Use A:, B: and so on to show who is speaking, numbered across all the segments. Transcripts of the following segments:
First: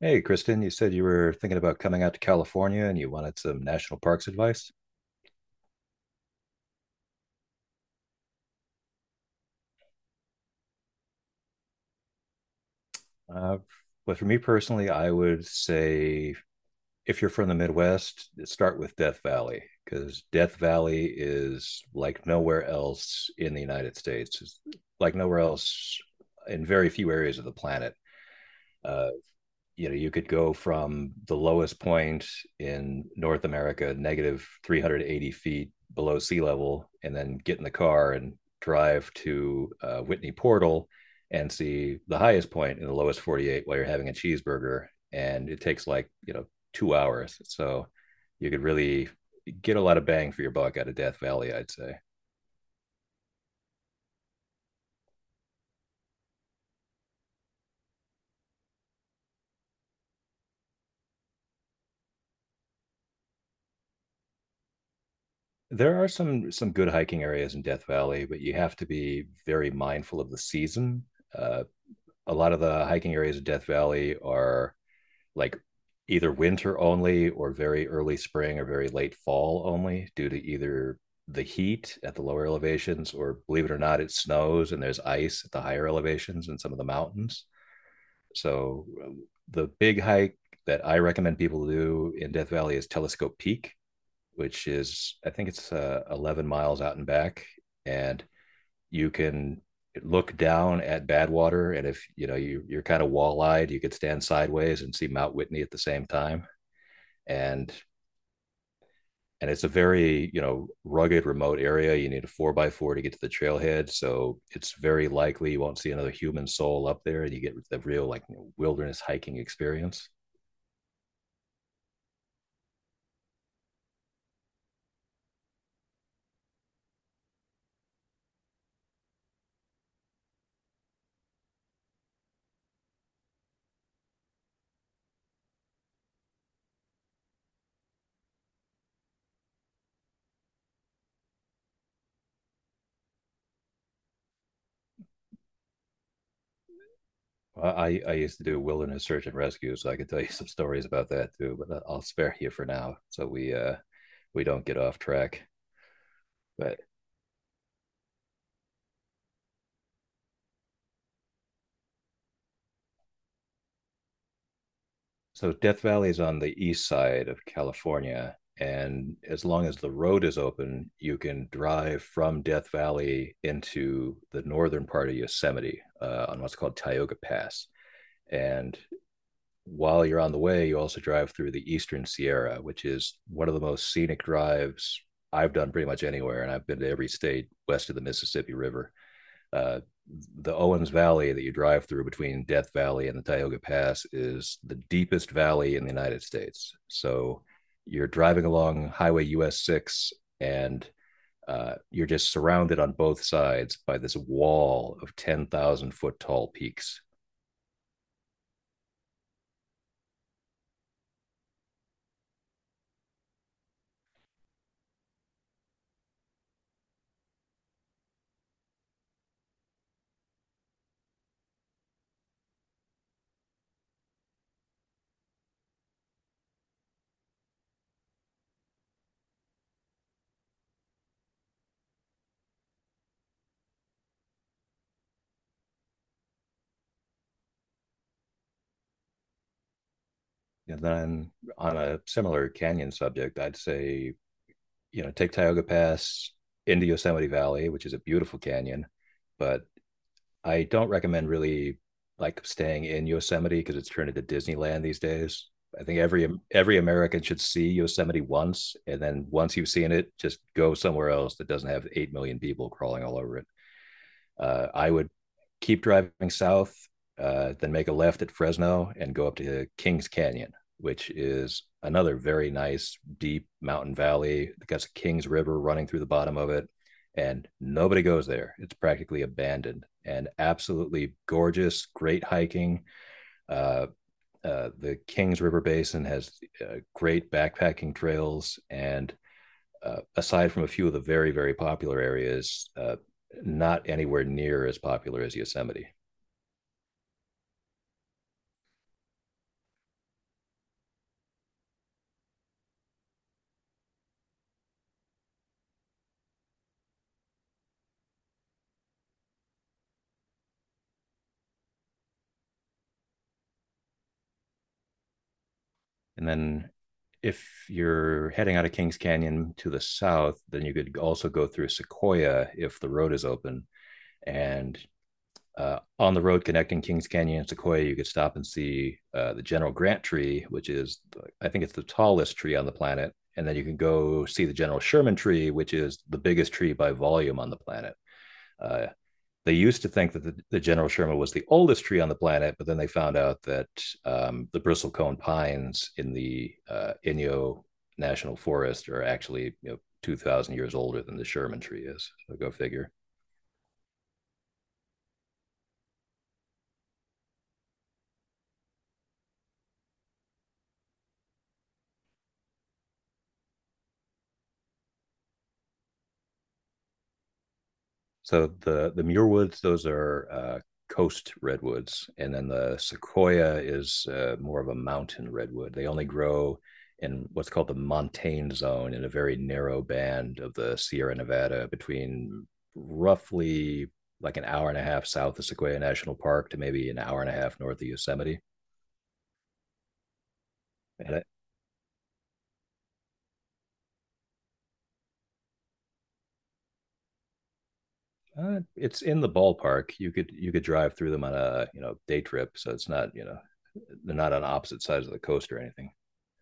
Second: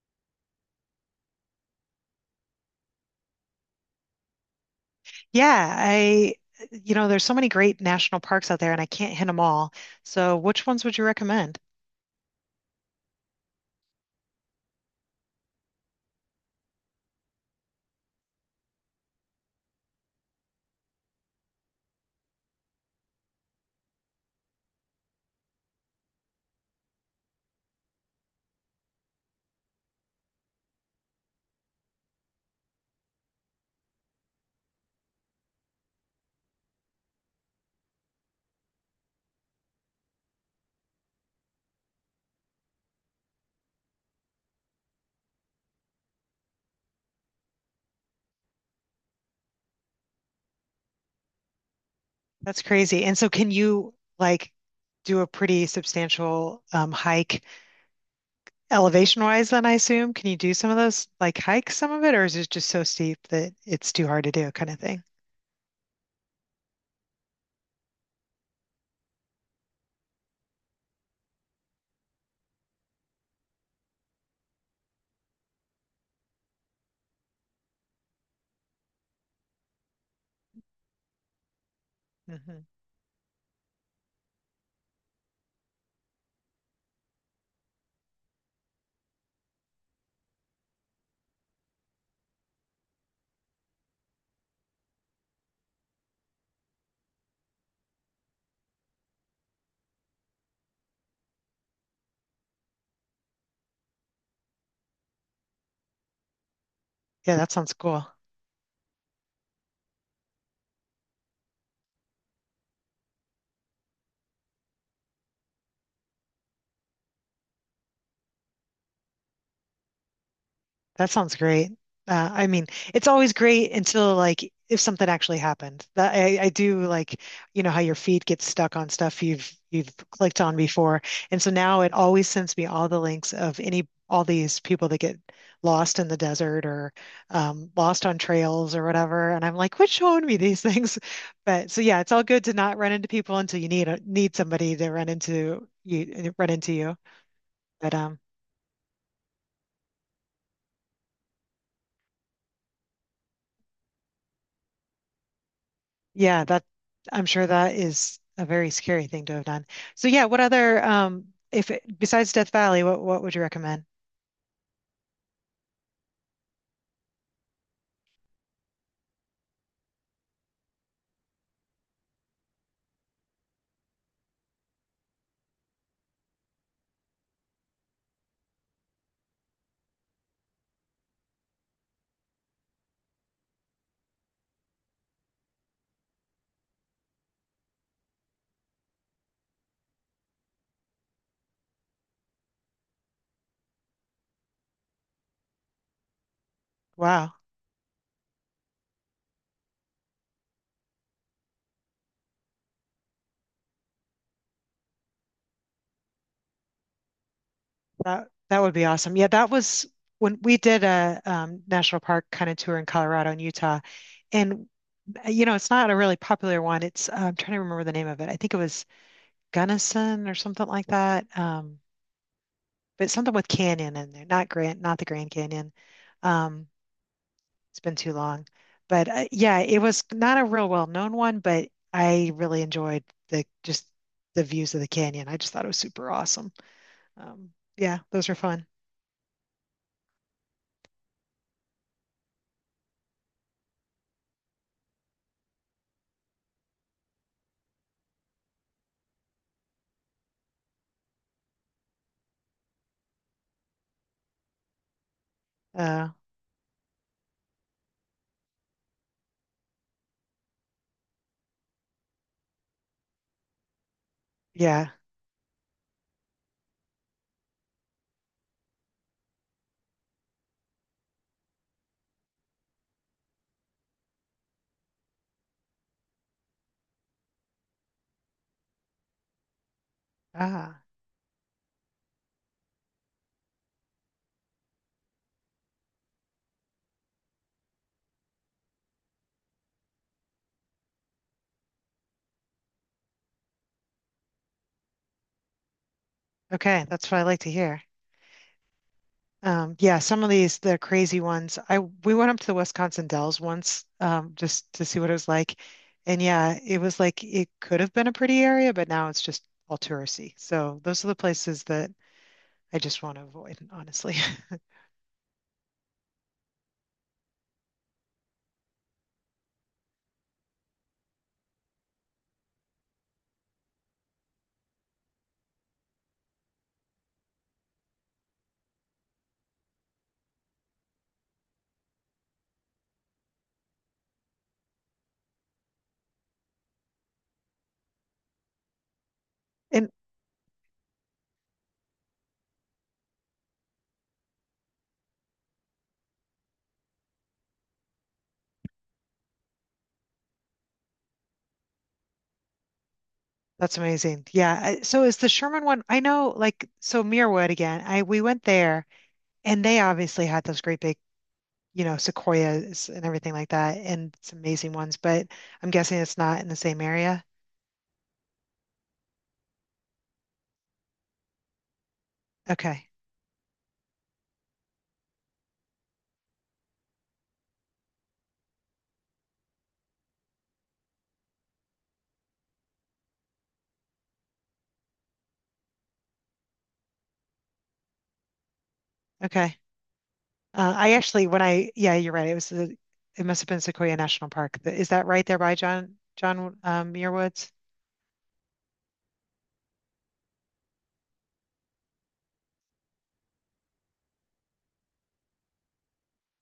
A: Hey, Kristen, you said you were thinking about coming out to California and you wanted some national parks advice.
B: Yeah, you know, there's so many great national parks out there and I can't hit them all. So which ones would you recommend?
A: Uh, but for me personally, I would say if you're from the Midwest, start with Death Valley because Death Valley is like nowhere else in the United States. It's like nowhere else in very few areas of the planet. Uh, you could go from the lowest point in North America, negative 380 feet below sea level, and then get in the car and drive to Whitney Portal and see the highest point in the lowest 48 while you're having a cheeseburger, and it takes, like, 2 hours, so you could really get a lot of bang for your buck out of Death Valley, I'd say.
B: That's crazy. And so can you like do a pretty substantial hike elevation wise then I assume? Can you do some of those like hike some of it, or is it just so steep that it's too hard to do kind of thing?
A: There are some good hiking areas in Death Valley, but you have to be very mindful of the season. Uh, a lot of the hiking areas of Death Valley are, like, either winter only or very early spring or very late fall only, due to either the heat at the lower
B: Hmm.
A: elevations or, believe it or not, it snows and there's ice at the higher elevations in some of the mountains. So the big hike that I recommend people do in Death Valley is Telescope Peak, which is, I think, it's 11 miles out and back, and you can look down at Badwater, and if you're kind of wall-eyed, you could stand sideways and see Mount Whitney at the same time.
B: Yeah, that
A: And
B: sounds cool.
A: and it's a very, rugged, remote area. You need a four by four to get to the trailhead, so it's very likely you won't see another human soul up there, and you get the real, like, wilderness hiking experience.
B: That sounds great. I mean, it's always great until like if something actually happened. That I do like, you know how your feet get stuck on stuff you've clicked on before, and so now it always sends me all the links of any all these people that get lost in the desert, or lost on trails or whatever, and I'm like, which showed me these things? But so yeah, it's all good to not run into people until you need a, need somebody to run into you run into you.
A: Well,
B: But
A: I used to do wilderness search and rescue, so I could tell you some stories about that too. But I'll spare you for now, so we don't get off track.
B: Yeah, that
A: But
B: I'm sure that is a very scary thing to have done. So yeah, what other if it, besides Death Valley, what would you recommend?
A: so Death Valley is on the east side of California, and as long as the road is open, you can drive from Death Valley into the northern part of Yosemite, on what's called Tioga Pass. And while you're on the way, you also drive through the Eastern Sierra, which is one of the most scenic drives I've done pretty much anywhere, and I've been to every state west of the Mississippi River. Uh, the Owens Valley that you drive through between Death Valley and the Tioga Pass is the deepest valley in the United States.
B: Wow,
A: So you're driving along Highway US 6, and you're just surrounded on both sides by this wall of 10,000 foot tall peaks.
B: that that would be awesome. Yeah, that was when we did a national park kind of tour in Colorado and Utah, and you know, it's not a really popular one. It's I'm trying to remember the name of it. I think it was Gunnison or something like that. But something with canyon in there, not Grand, not the Grand Canyon. Um, It's been too long. But yeah, it was not a real well-known one, but I really enjoyed the just the views of the canyon. I just thought it was super awesome. Um, yeah, those are fun.
A: And then, on a similar canyon subject, I'd say, you know, take Tioga Pass into Yosemite Valley, which is a beautiful canyon, but I don't recommend really, like, staying in Yosemite because it's turned into Disneyland these days. I think
B: Uh,
A: every American should see Yosemite once, and then once you've seen it, just go somewhere else that doesn't have 8 million people crawling all over it. uh,
B: yeah.
A: I would keep driving south, then make a left at Fresno and go up to Kings Canyon, which is another very nice deep mountain valley. It got a Kings River running through the bottom of it, and nobody goes there. It's practically abandoned and
B: Ah,
A: absolutely gorgeous, great hiking. Uh, the Kings River Basin has great backpacking trails, and aside from a few of the very, very popular areas, not anywhere near as popular as Yosemite.
B: okay. That's what I like to hear. Yeah, some of these the crazy ones. I we went up to the Wisconsin Dells once, just to see what it was like. And yeah, it was like it could have been a pretty area, but now it's just all touristy. So those are the places that I just want to avoid, honestly.
A: And then if you're heading out of Kings Canyon to the south, then you could also go through Sequoia if the road is open. And on the road connecting Kings Canyon and Sequoia, you could stop and see the General Grant tree, which is, I think, it's the tallest tree on the planet. And then you can go see the General Sherman tree, which is the biggest tree by volume on the planet. Uh, they used to
B: And
A: think that the General Sherman was the oldest tree on the planet, but then they found out that the bristlecone pines in the Inyo National Forest are actually, 2,000 years older than the Sherman tree is. So go figure.
B: that's amazing. Yeah. I- So is the Sherman one? I know, like, so Muirwood again. I we went there, and they obviously had those great big, you know, sequoias and everything like that, and some amazing ones. But I'm guessing it's not in the same area.
A: So the Muir Woods, those are coast redwoods, and then the
B: Okay.
A: sequoia is more of a mountain redwood. They only grow in what's called the montane zone in a very narrow band of the Sierra Nevada between, roughly, like, an hour and a half south of Sequoia National Park to maybe an hour and a half north of Yosemite.
B: Okay. I
A: And it,
B: actually, when yeah, you're right. It must have been Sequoia National Park. Th- Is that right there by John Muir?
A: it's in the ballpark. You could drive through them on a, day trip, so it's not, they're not on opposite sides of the coast or anything.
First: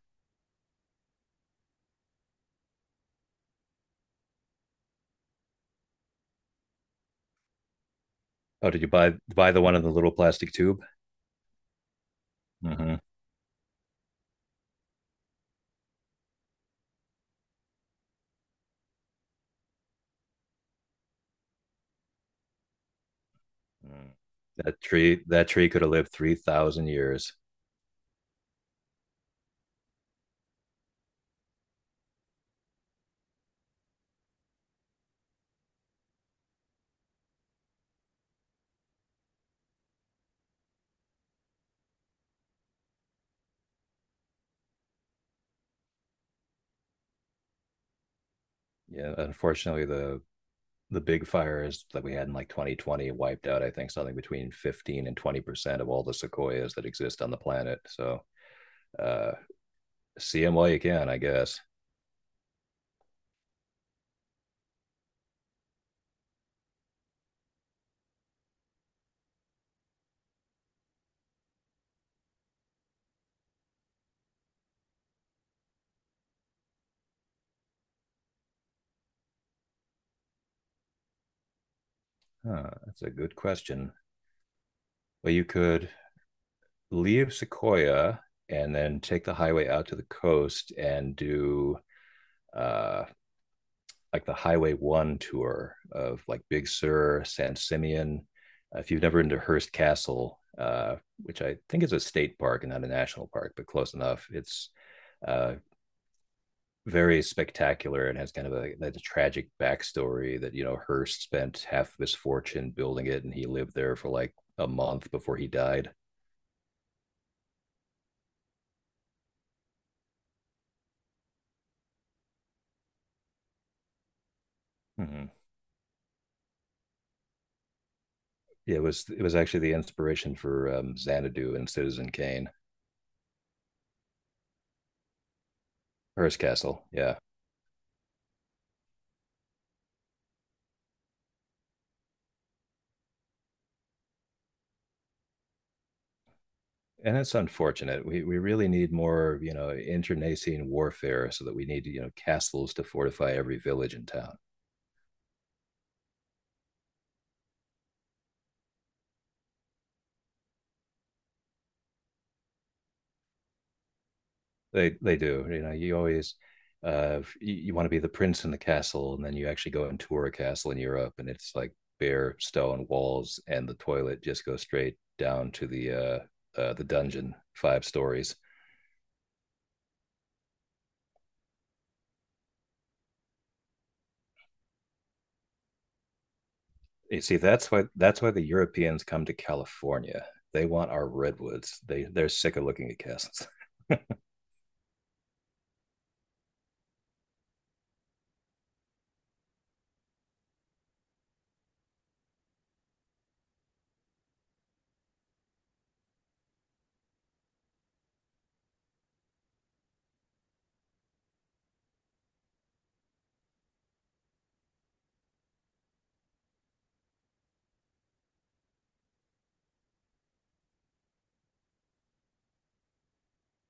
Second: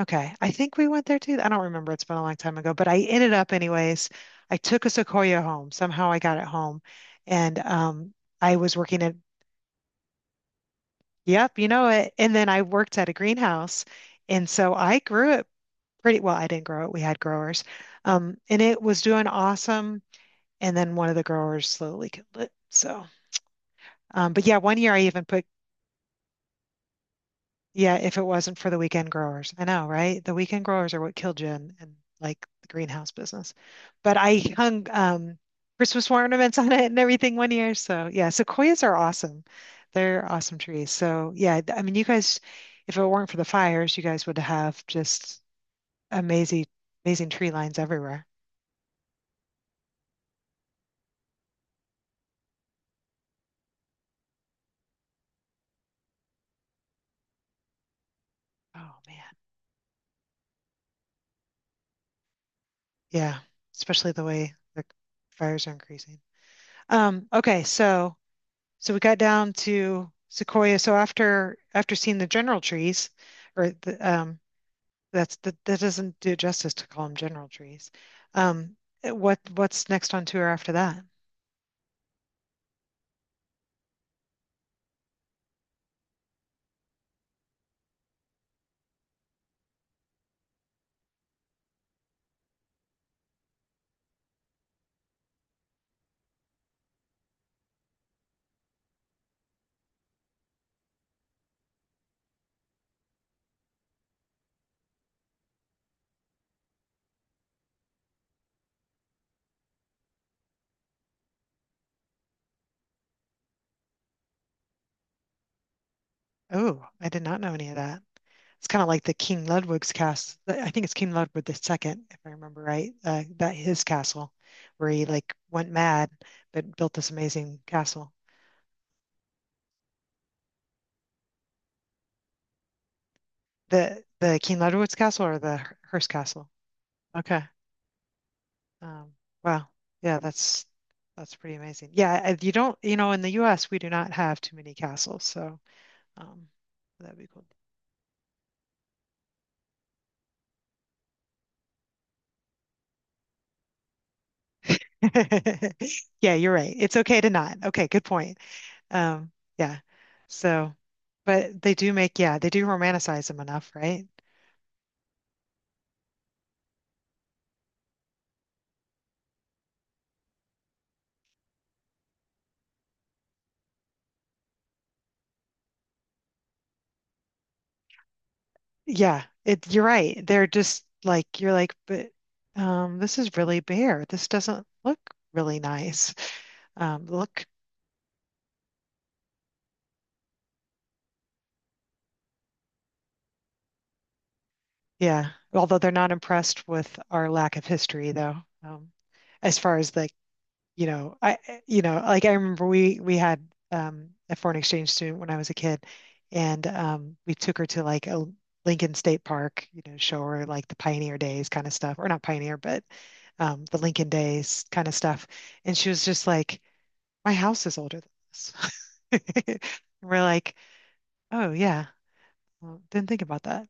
B: Okay. I think we went there too. I don't remember. It's been a long time ago, but I ended up anyways. I took a Sequoia home. Somehow I got it home. And I
A: Oh,
B: was
A: did you
B: working at,
A: buy the one in the little plastic tube?
B: yep, you know it. And then I
A: Mm-hmm.
B: worked at a greenhouse. And so I grew it pretty well. I didn't grow it. We had growers. And it was doing awesome. And then one of the growers slowly killed it. So, but yeah, one
A: That
B: year I even
A: tree
B: put
A: that tree could have lived 3,000 years.
B: yeah, if it wasn't for the weekend growers. I know, right? The weekend growers are what killed Jen in like the greenhouse business. But I hung Christmas ornaments on it and everything one year. So yeah, sequoias are awesome. They're awesome trees. So yeah, th- I mean you guys, if it weren't for the fires, you guys would have just amazing amazing tree lines everywhere.
A: Yeah, unfortunately, the big fires that we had in, like, 2020 wiped out, I think, something between 15 and 20% of all the sequoias that exist on the planet. So
B: Oh
A: uh,
B: man.
A: see them while you can, I guess.
B: Yeah. Especially the way the fires are increasing. Okay, so so we got down to Sequoia. So after seeing the general trees, or the, that doesn't do justice to call them general trees. Um, what's next on tour after that?
A: Huh, that's a good question. Well, you could leave Sequoia and then take the highway out to the coast and do, uh, like, the Highway One tour of, like, Big Sur, San Simeon. If you've never been to Hearst Castle, which I think is a state park and not a national park, but close enough, it's uh, very spectacular and has kind of a, like, a tragic backstory that, you know, Hearst spent half of his fortune building it, and he lived there for like a month before he died.
B: Oh, I did not know any of that. It's kind of like the King Ludwig's cast. I think it's King Ludwig the second, if I remember right. That his castle, where he
A: Mm-hmm.
B: like went mad but built this amazing castle.
A: It was actually the inspiration for Xanadu and Citizen Kane.
B: The King Ludwig's castle or the Hearst
A: Hearst
B: castle?
A: Castle, yeah.
B: Okay. Um, wow. Yeah, that's pretty amazing. Yeah, I- you don't, you know, in the US we do not have too many castles, so um
A: And
B: that'd be
A: it's
B: cool.
A: unfortunate. We really need more, you know, internecine warfare, so that we need, you know, castles to fortify every village and town.
B: Yeah, you're right. It's okay to not. Okay, good point. Um, yeah. So, but they do make, yeah, they do romanticize them enough, right?
A: They do. You know, you always, you want to be the prince in the castle, and then you actually go and tour a castle in Europe and it's like bare stone walls and the toilet just goes straight down to the, the dungeon 5 stories.
B: Yeah, it, you're right. They're just like you're like, but this is really bare. This doesn't look really nice.
A: You see,
B: Look
A: that's why the Europeans come to California. They want our redwoods. They're sick of looking at castles.
B: Yeah, although they're not impressed with our lack of history, though. Um, as far as like, you know, you know, like I remember we had a foreign exchange student when I was a kid, and we took her to like a Lincoln State Park, you know, show her like the pioneer days kind of stuff, or not pioneer, but the Lincoln days kind of stuff, and she was just like, "My house is older than this." We're like, "Oh yeah, well, didn't think about that."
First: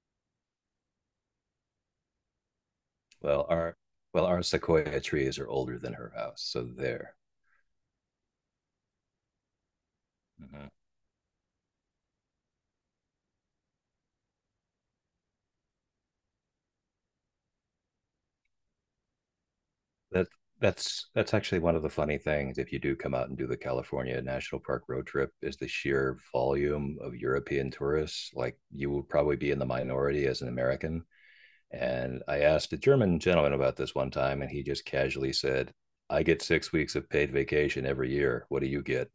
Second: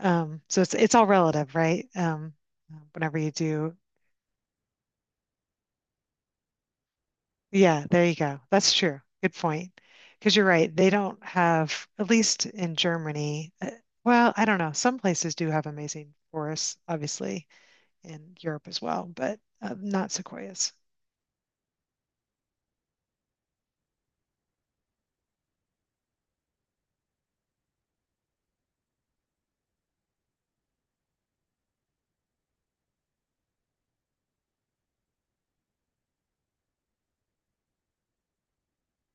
B: So it's all relative, right? Whenever you
A: Well,
B: do,
A: our well, our sequoia trees are older than her house, so there.
B: yeah, there you go. That's true. Good point. Because you're
A: Mhm.
B: right, they don't have, at least in Germany, well, I don't know. Some places do have amazing forests, obviously, in Europe as well, but not
A: That
B: sequoias.
A: that's actually one of the funny things. If you do come out and do the California National Park road trip, is the sheer volume of European tourists. Like, you will probably be in the minority as an American. And I asked a German gentleman about this one time, and he just casually said, "I get 6 weeks of paid vacation every year. What do you get?"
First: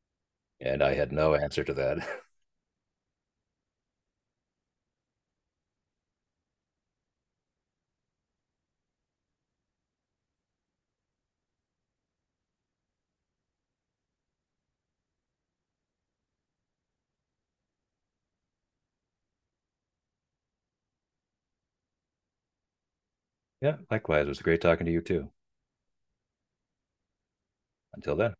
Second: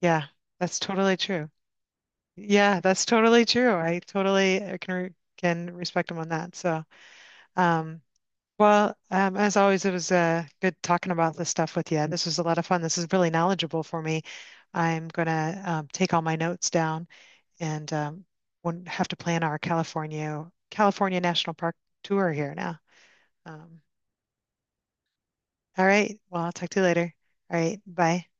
B: Yeah, that's
A: And I had
B: totally
A: no
B: true.
A: answer to that.
B: Yeah, that's totally true. I totally can can respect him on that. So, um, well, as always, it was good talking about this stuff with you. This was a lot of fun. This is really knowledgeable for me. I'm gonna take all my notes down and won't have to plan our California National Park tour here now.
A: Yeah,
B: Um,
A: likewise. It was great talking to you too.
B: all right. Well, I'll talk to you later. All right.
A: Until
B: Bye.
A: then.